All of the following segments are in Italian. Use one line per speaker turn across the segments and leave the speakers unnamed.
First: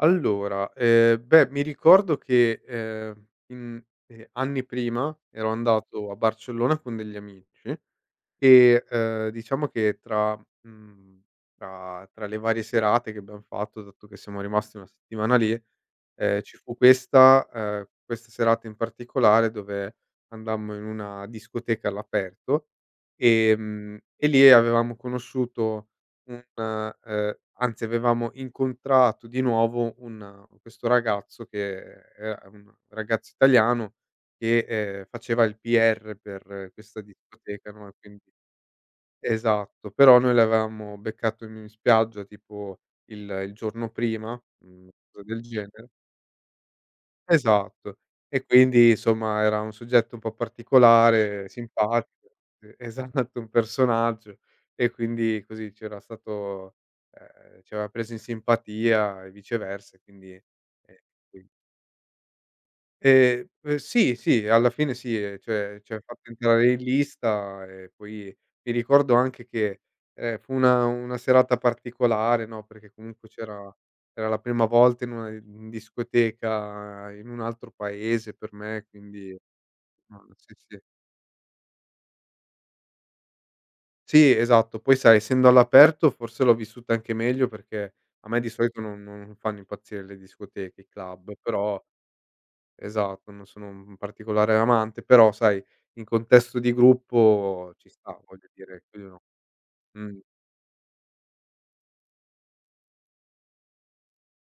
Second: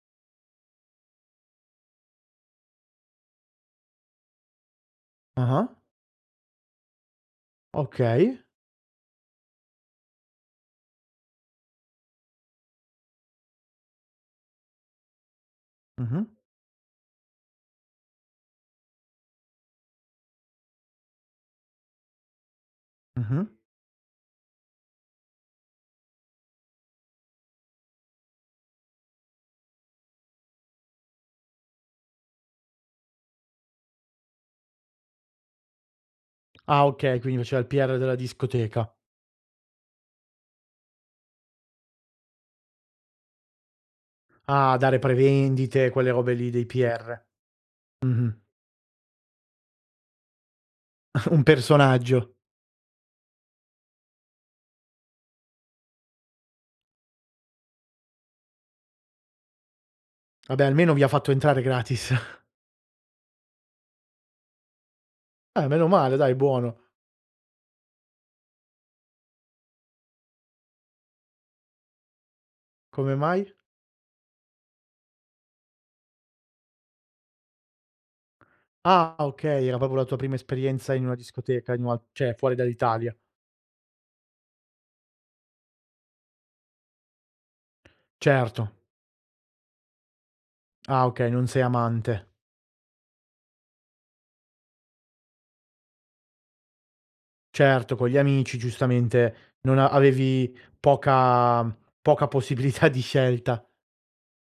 Allora, ehm, beh mi ricordo che, ehm, mhmm, ehm, anni prima ero
Ah-ah.
andato a Barcellona con degli amici
Okay.
e, uhm, diciamo che tra mhmm, tra tra le varie serate che abbiam fatto, dato che siamo rimasti 1 settimana lì,
Mh-mh.
ehm, ci fu questa uhm, questa serata in particolare dove andammo in una discoteca all'aperto,
Mh-mh.
ehm, e lì avevamo conosciuto un ,uhm anzi avevamo incontrato di nuovo un questo ragazzo che è un ragazzo italiano che, ehm, faceva il PR per
Ah
questa
okay, quindi faceva il
discoteca, no, e
PR della
quindi
discoteca.
esatto, però noi l'avevamo beccato in spiaggia tipo il il giorno prima,
Ah,
mhmm,
dare
cosa del genere
prevendite, quelle robe lì dei PR.
Esatto.
Mh-mh.
E quindi, insomma, era un soggetto un po'
Un
particolare, simpatico
personaggio.
sì, esatto, un personaggio. E quindi, così, c'era stato ehm, ci aveva preso in simpatia e viceversa e quindi
Vabbè, almeno vi ha fatto
[unintelligible]
entrare gratis.
Ehm, p sì, sì, alla fine sì.
Eh,
Cioè,
meno
ci ha
male,
fatto
dai.
entrare in
Buono.
lista e poi mi ricordo anche che, ehm, fu una una serata particolare, no, perché
Come
comunque
mai?
c'era era la prima volta in una di discoteca in un altro paese per me,
Ah,
quindi
okay, era proprio la tua
mh,
prima
sì, sì.
esperienza in una discoteca in una cioè, fuori dall'Italia.
Sì, esatto. Poi, sai, essendo all'aperto forse l'ho vissuta anche meglio perché a me di
Certo.
solito non non fanno impazzire le discoteche, i
Ah, okay,
club,
non sei
però
amante.
esatto, non sono un particolare amante però, sai, in contesto di gruppo ci
Certo, con gli
sta voglio
amici
dire [unintelligible]
giustamente non a
mh.
avevi poca poca possibilità di scelta.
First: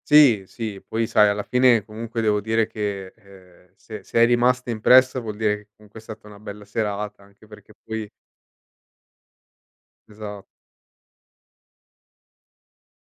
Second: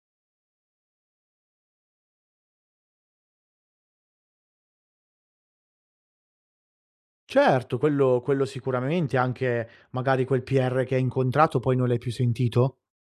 Sì, sì. Poi, sai, alla fine comunque devo dire che, ehm, se se è rimasta impressa vuol dire che comunque è stata una bella serata anche perché
Certo,
poi
quello quello sicuramente, anche magari quel
Esa
PR che hai incontrato, poi non l'hai più sentito?